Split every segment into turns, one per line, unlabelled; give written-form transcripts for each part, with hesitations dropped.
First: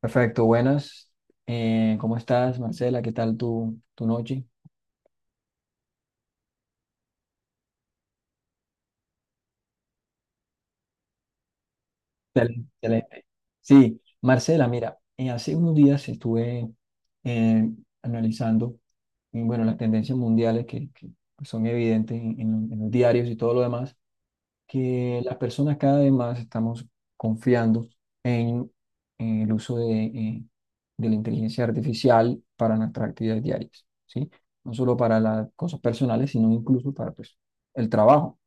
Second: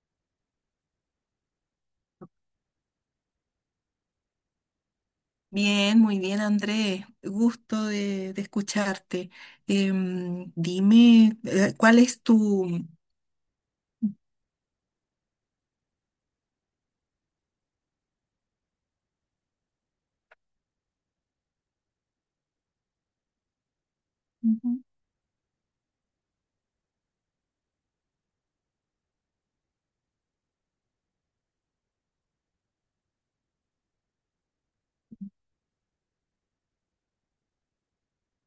Perfecto, buenas. ¿Cómo estás, Marcela? ¿Qué tal tu noche?
Bien, muy bien, Andrés. Gusto de escucharte. Dime, ¿cuál es
Excelente,
tu...
excelente. Sí, Marcela, mira, hace unos días estuve eh, analizando, y bueno, las tendencias mundiales que pues, son evidentes en los diarios y todo lo demás,
Ujú,
que las personas cada vez más estamos confiando en, en el uso de la inteligencia artificial para nuestras actividades diarias, ¿sí? No solo para las cosas personales, sino incluso para pues, el trabajo.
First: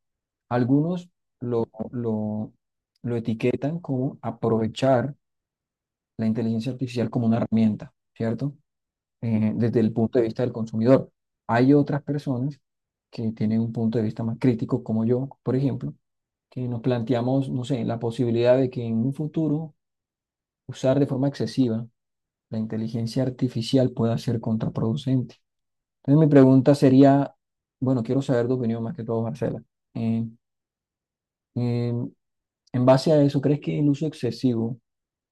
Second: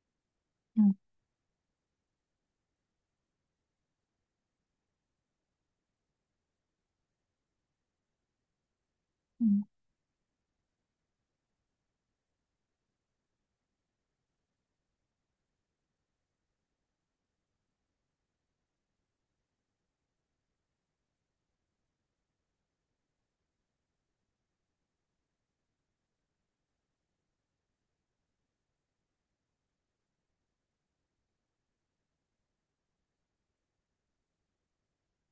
Algunos lo, lo, lo etiquetan como aprovechar la inteligencia artificial como una herramienta, ¿cierto?
ujú.
Desde el punto de vista del consumidor. Hay otras personas que tienen un punto de vista más crítico, como yo, por ejemplo, que nos planteamos, no sé, la posibilidad de que en un futuro usar de forma excesiva la inteligencia artificial pueda ser contraproducente. Entonces mi pregunta sería, bueno, quiero saber tu opinión más que todo, Marcela. Eh, eh, en base a eso, ¿crees que el uso excesivo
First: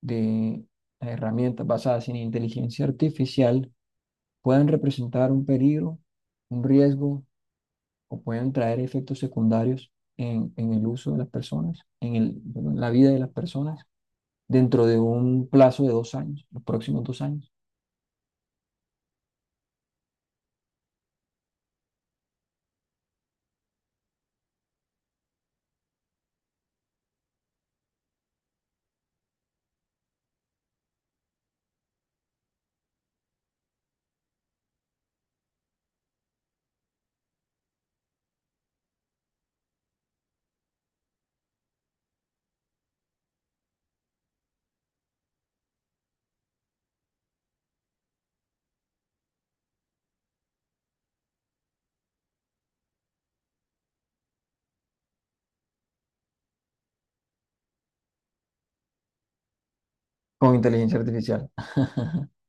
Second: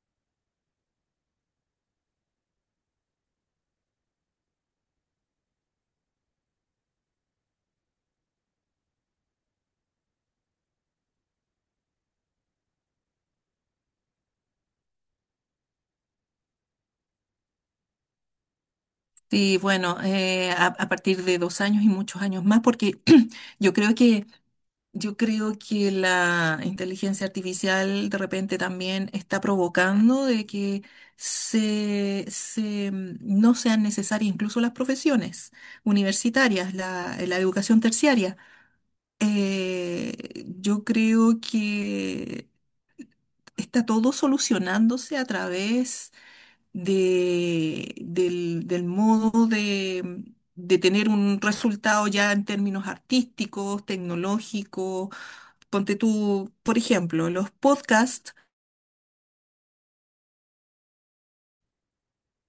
de herramientas basadas en inteligencia artificial puedan representar un peligro, un riesgo o pueden traer efectos secundarios en el uso de las personas, en la vida de las personas, dentro de un plazo de dos años, los próximos dos años,
Sí, bueno, a partir de dos años y muchos años más, porque yo creo que, yo creo que la inteligencia artificial de repente también está provocando de que se no sean necesarias incluso las profesiones universitarias, la educación terciaria. Yo creo que está todo solucionándose a través del modo de tener un resultado ya en términos artísticos, tecnológicos. Ponte tú, por ejemplo, los podcasts.
con inteligencia artificial?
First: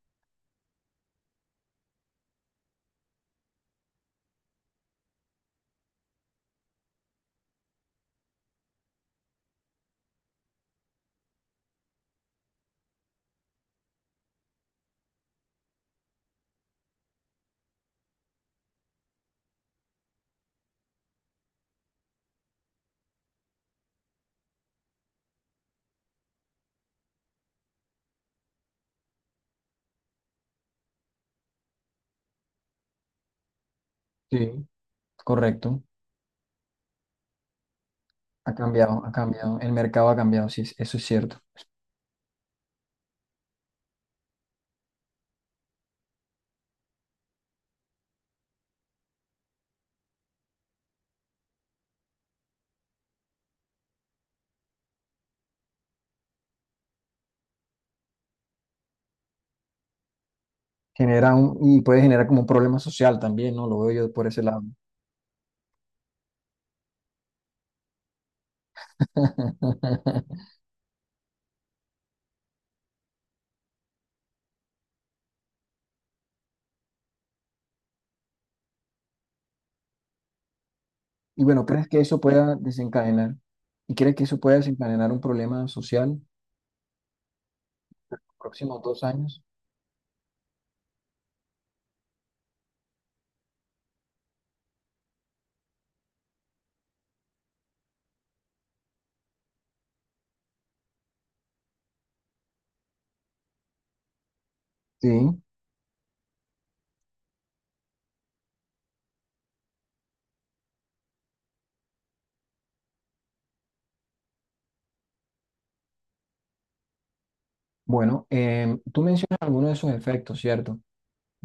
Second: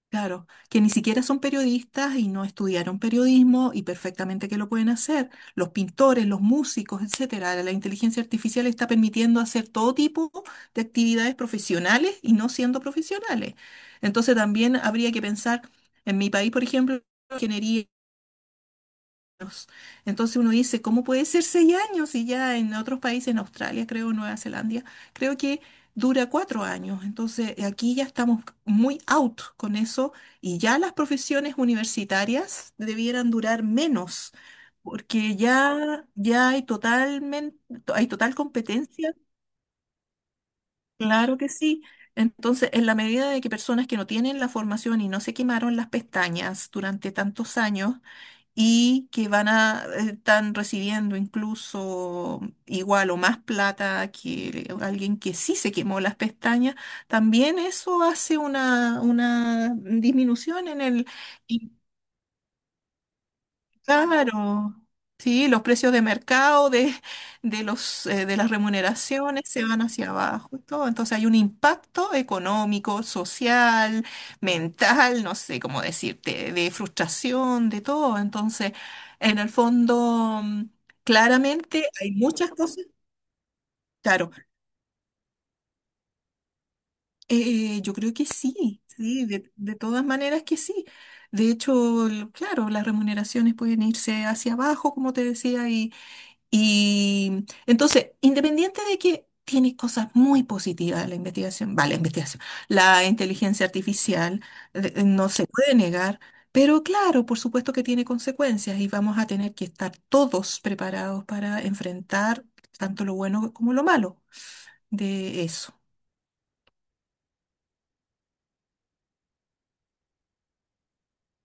Claro, que ni siquiera son periodistas y no estudiaron periodismo y perfectamente que lo pueden hacer. Los pintores, los músicos, etcétera. La inteligencia artificial está permitiendo hacer todo tipo de actividades profesionales y no siendo profesionales. Entonces también habría que pensar en mi país, por ejemplo, ingeniería años. Entonces uno dice, ¿cómo puede ser seis años? Y ya en otros países, en Australia, creo, Nueva Zelanda, creo que dura cuatro años. Entonces aquí ya estamos muy out con eso y ya las profesiones universitarias debieran durar menos,
Sí,
porque
correcto.
ya, ya hay totalmente, hay total
Ha cambiado, ha
competencia,
cambiado. El mercado ha cambiado, sí, eso es
claro
cierto.
que sí. Entonces, en la medida de que personas que no tienen la formación y no se quemaron las pestañas durante tantos años, y que van a, están recibiendo incluso igual o más plata que alguien que sí se quemó las pestañas, también eso hace una disminución en el.
Genera un, y puede generar como un problema social también, ¿no? Lo veo yo por ese lado.
Claro, sí, los precios de mercado de los, de las remuneraciones se van hacia abajo y todo. Entonces hay un impacto económico, social, mental, no sé cómo decirte, de frustración, de todo. Entonces, en el fondo,
Y bueno,
claramente
¿crees que
hay
eso
muchas
pueda
cosas.
desencadenar? ¿Y crees que
Claro,
eso pueda desencadenar un problema social
yo creo que
próximos
sí,
dos
sí,
años?
de todas maneras que sí. De hecho, claro, las remuneraciones pueden irse hacia abajo, como te decía. Y entonces, independiente de que tiene cosas muy positivas la investigación, vale, la investigación, la inteligencia artificial
Sí.
no se puede negar, pero claro, por supuesto que tiene consecuencias y vamos a tener que estar todos preparados para enfrentar tanto lo bueno como lo malo de eso.
Bueno, tú mencionas algunos de esos efectos, ¿cierto?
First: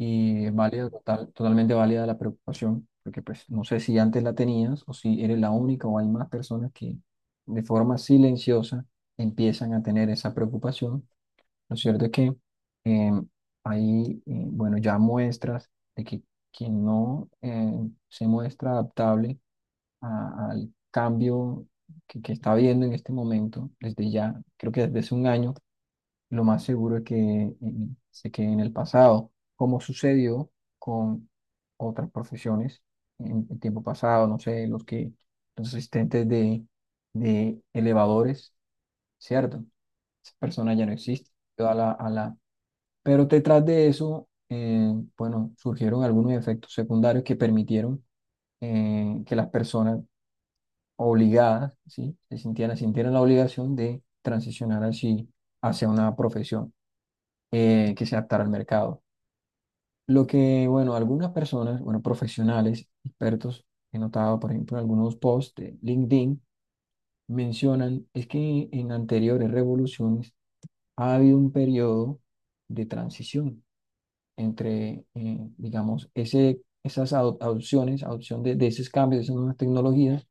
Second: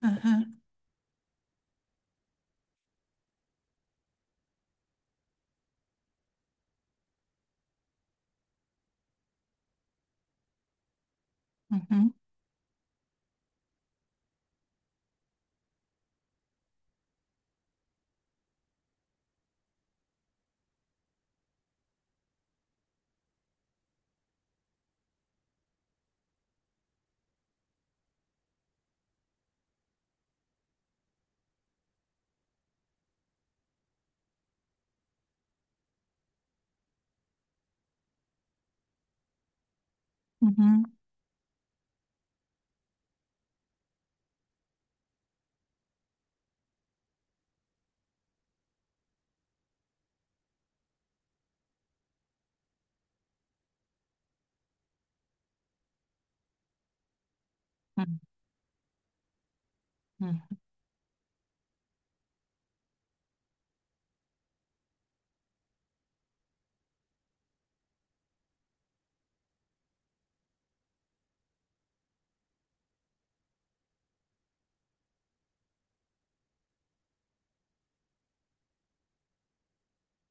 Ajá,
es válida, totalmente válida la preocupación, porque pues no sé si antes la tenías o si eres la única o hay más personas que de forma silenciosa empiezan a tener esa preocupación. Lo cierto es
ujú,
que eh, bueno, ya muestras de que quien no se muestra adaptable al cambio que está viendo en este momento, desde ya, creo que desde hace un año, lo más seguro es que se quede en el pasado, como sucedió con otras profesiones en el tiempo pasado, no sé, los asistentes de elevadores, ¿cierto? Esa persona
ujú,
ya no existe. Quedó a la, a la... Pero detrás de eso, bueno, surgieron algunos efectos secundarios que permitieron que las personas obligadas, ¿sí? Sintieran la obligación de transicionar así hacia una profesión que se
ujú,
adaptara al mercado. Lo que, bueno, algunas personas, bueno, profesionales, expertos, he notado, por ejemplo, en algunos posts de LinkedIn, mencionan es que en anteriores revoluciones ha habido un periodo de transición entre, digamos, esas adopciones, adopción de esos cambios, de esas nuevas tecnologías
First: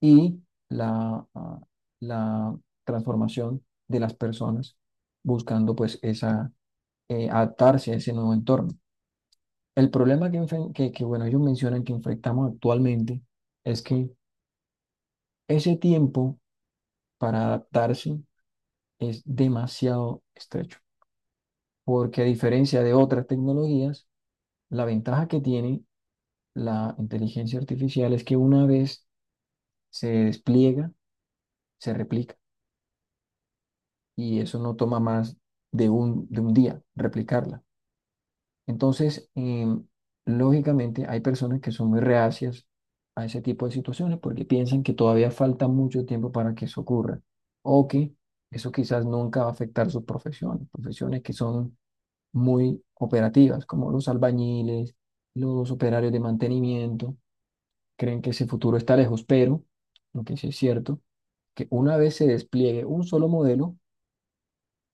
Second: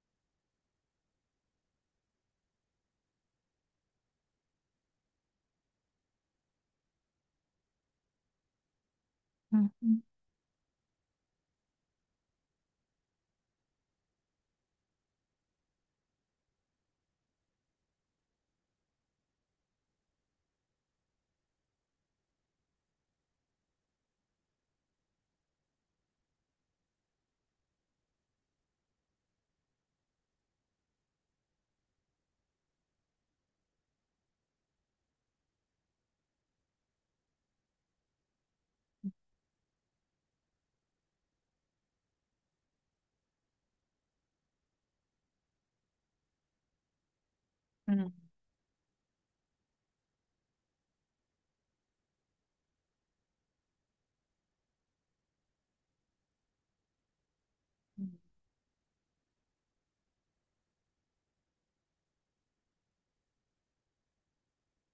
y la, ah, la transformación de las personas buscando pues esa, adaptarse a ese nuevo entorno.
ujú,
El
ujú.
problema que, enfren- que, bueno, ellos mencionan que enfrentamos actualmente es que ese tiempo para adaptarse es demasiado estrecho, porque a diferencia de otras tecnologías, la ventaja que tiene la inteligencia artificial es que una vez se despliega, se replica, y eso no toma más de un día replicarla. Entonces, lógicamente, hay personas que son muy reacias a ese tipo de situaciones porque piensan que todavía falta mucho tiempo para que eso ocurra o que eso quizás nunca va a afectar sus profesiones, profesiones que son muy operativas, como los albañiles, los operarios de mantenimiento, creen que ese futuro está lejos, pero lo que sí es cierto, que una vez se despliegue un solo modelo,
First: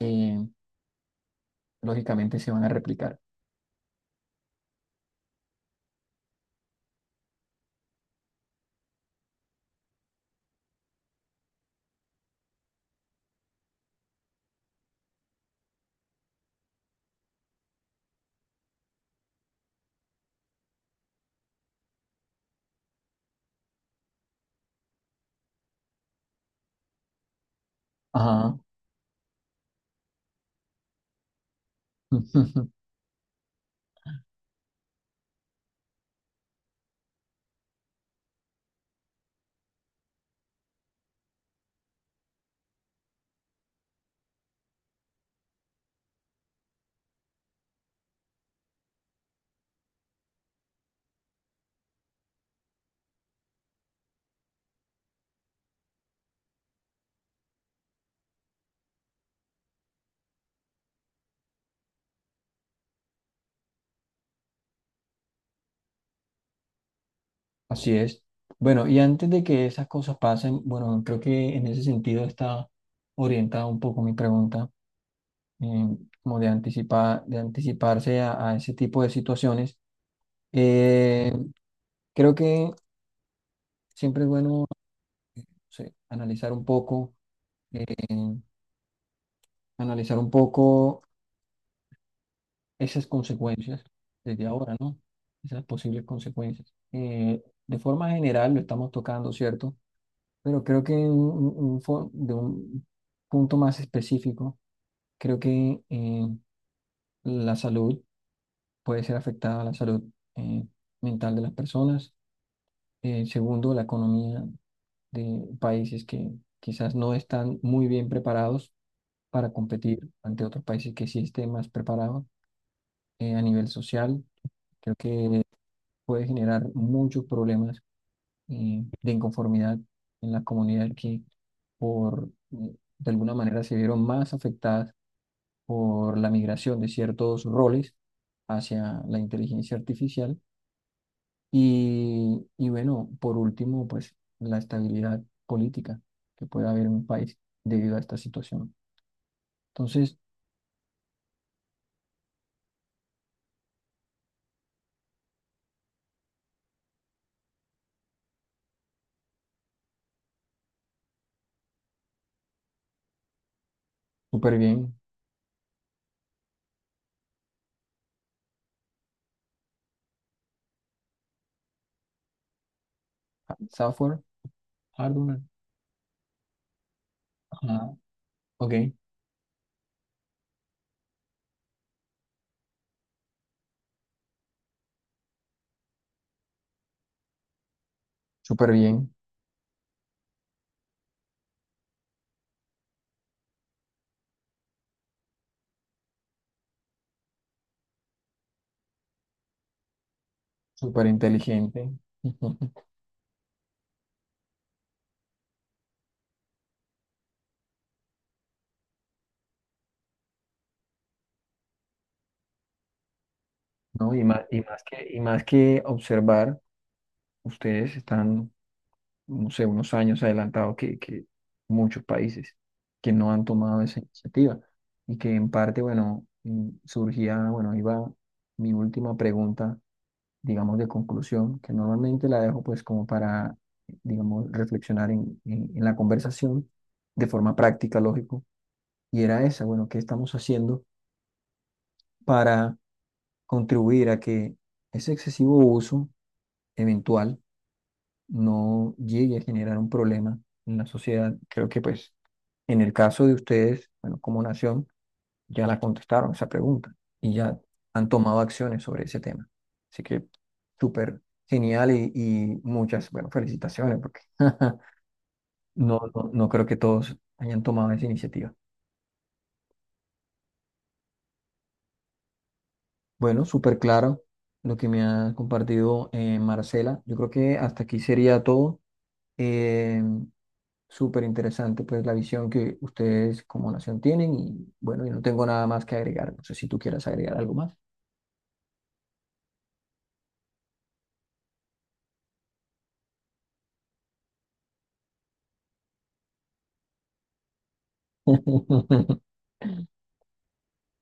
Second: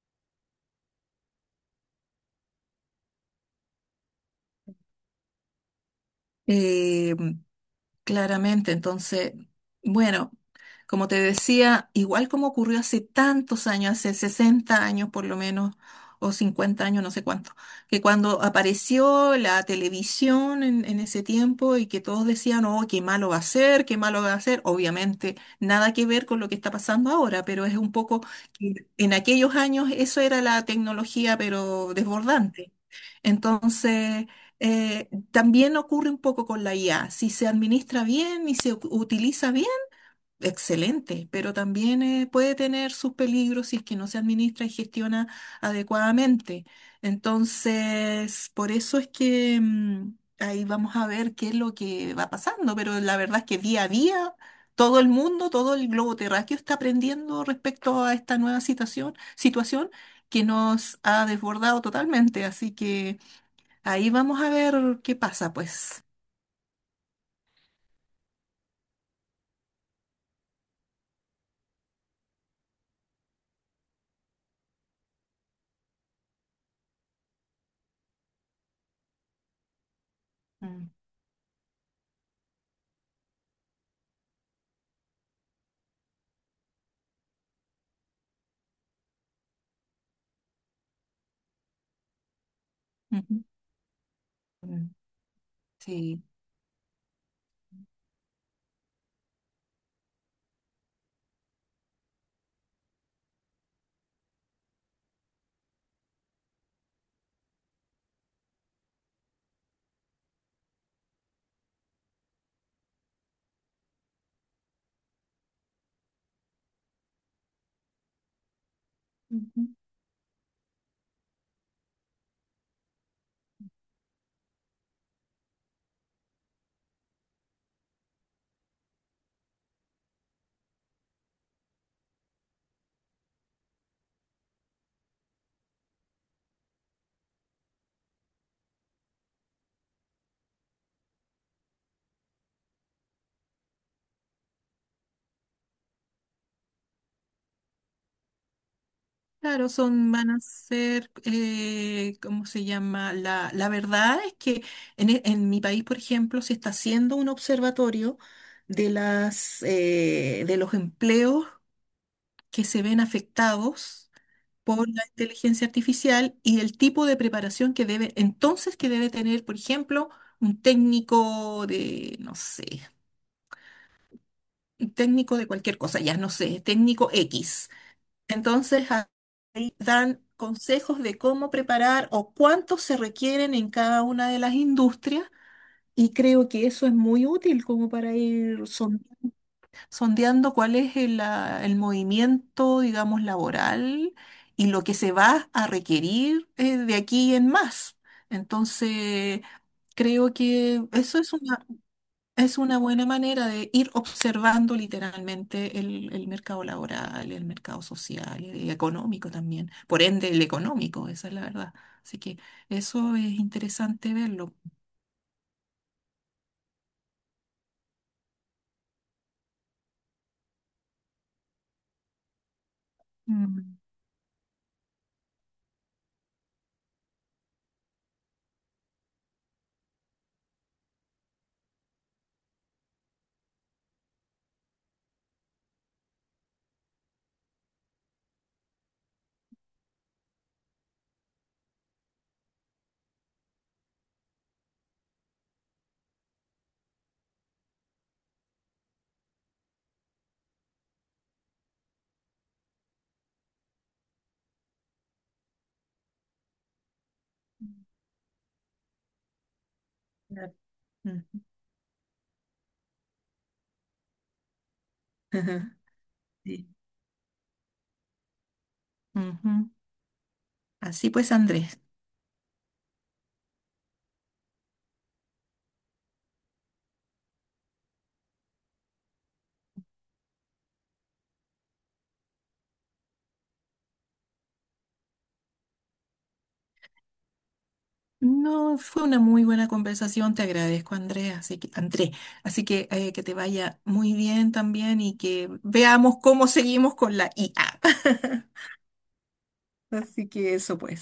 em, lógicamente se van a replicar.
Em, Claramente, entonces, bueno, como te decía, igual como ocurrió hace tantos años, hace 60 años por lo menos, o 50 años, no sé cuánto, que cuando apareció la televisión en ese tiempo y que todos decían, oh, qué malo va a ser, qué malo va a ser, obviamente nada que ver con lo que está pasando ahora, pero es un poco
Ajá.
que en aquellos años eso era la tecnología, pero desbordante. Entonces... eh, también ocurre un poco con la IA. Si se administra bien y se utiliza bien, excelente, pero también puede tener sus peligros si es que no se administra y gestiona adecuadamente. Entonces, por eso es que ahí vamos a ver qué es lo que va pasando, pero la verdad es que día a día todo el mundo, todo el globo terráqueo está aprendiendo respecto a esta nueva situación, situación que nos ha desbordado totalmente, así que... ahí vamos a ver qué pasa, pues.
Así es. Bueno, y antes de que esas cosas pasen, bueno, creo que en ese sentido está orientada un poco mi pregunta, eh, como de anticipar, de anticiparse a ese tipo de situaciones.
Mm,
Eh, Creo que siempre es bueno, no sé, analizar un poco, eh, analizar un poco esas
ujú,
consecuencias desde ahora,
mm.
¿no? Esas posibles
Sí.
consecuencias. De forma general lo estamos tocando, ¿cierto? Pero creo que en de un punto más específico, creo que la salud puede ser afectada, la salud eh, mental de las personas. Segundo, la economía de países que quizás no están muy bien preparados para
Mm.
competir ante otros países que sí estén más preparados. A nivel social, creo que puede generar muchos problemas de inconformidad en la comunidad que por, de alguna manera se vieron más afectadas por la migración de ciertos roles hacia la inteligencia artificial y bueno, por último, pues la estabilidad política que puede haber en un país debido a esta situación.
Claro, son,
Entonces,
van a ser, ¿cómo se llama? La verdad es que en, en mi país, por ejemplo, se está haciendo un observatorio de las, de los empleos que se ven afectados
súper
por
bien,
la inteligencia artificial y el tipo de preparación que debe, entonces que debe tener, por ejemplo, un técnico de, no sé,
ha- software,
un técnico
hardware,
de cualquier cosa, ya no sé, técnico X.
ajá, ok,
Entonces, ahí dan consejos de cómo preparar o cuántos se requieren en cada una de las industrias y creo que eso es muy útil como para ir
súper bien,
sondeando cuál es el, ah, el movimiento, digamos, laboral y lo que se va a requerir de aquí en más. Entonces, creo que
súper
eso
inteligente.
es una buena manera de ir observando literalmente el mercado laboral, el mercado social, el económico también, por ende el económico, esa es la verdad. Así que eso es interesante
¿No? Y más,
verlo.
y más que observar. Ustedes están, no sé, unos años adelantados que muchos países que no han
Mm.
tomado esa iniciativa y que en parte, bueno, surgía, bueno, iba mi última pregunta, digamos, de conclusión, que normalmente la dejo pues como para, digamos, reflexionar en, en la conversación de forma práctica, lógico, y era esa, bueno, ¿qué estamos haciendo para contribuir a que ese excesivo uso eventual no llegue a generar un problema en la sociedad? Creo que pues en el caso de ustedes, bueno, como nación, ya la contestaron esa pregunta y ya han tomado acciones sobre ese tema. Así que
Claro.
súper
Mm.
genial y muchas, bueno, felicitaciones porque
Ajá.
no, no, no creo
Sí.
que todos hayan tomado esa iniciativa.
Ujú. Así pues, Andrés.
Bueno, súper claro lo que me ha compartido Marcela. Yo creo que hasta aquí sería todo. Eh, Súper interesante, pues, la visión que ustedes como nación tienen y bueno, yo no tengo nada más que agregar. No sé si tú quieras agregar algo más.
No, fue una muy buena conversación, te agradezco, Andrés, así que te vaya muy bien también y que veamos cómo seguimos con la IA. Así que eso pues.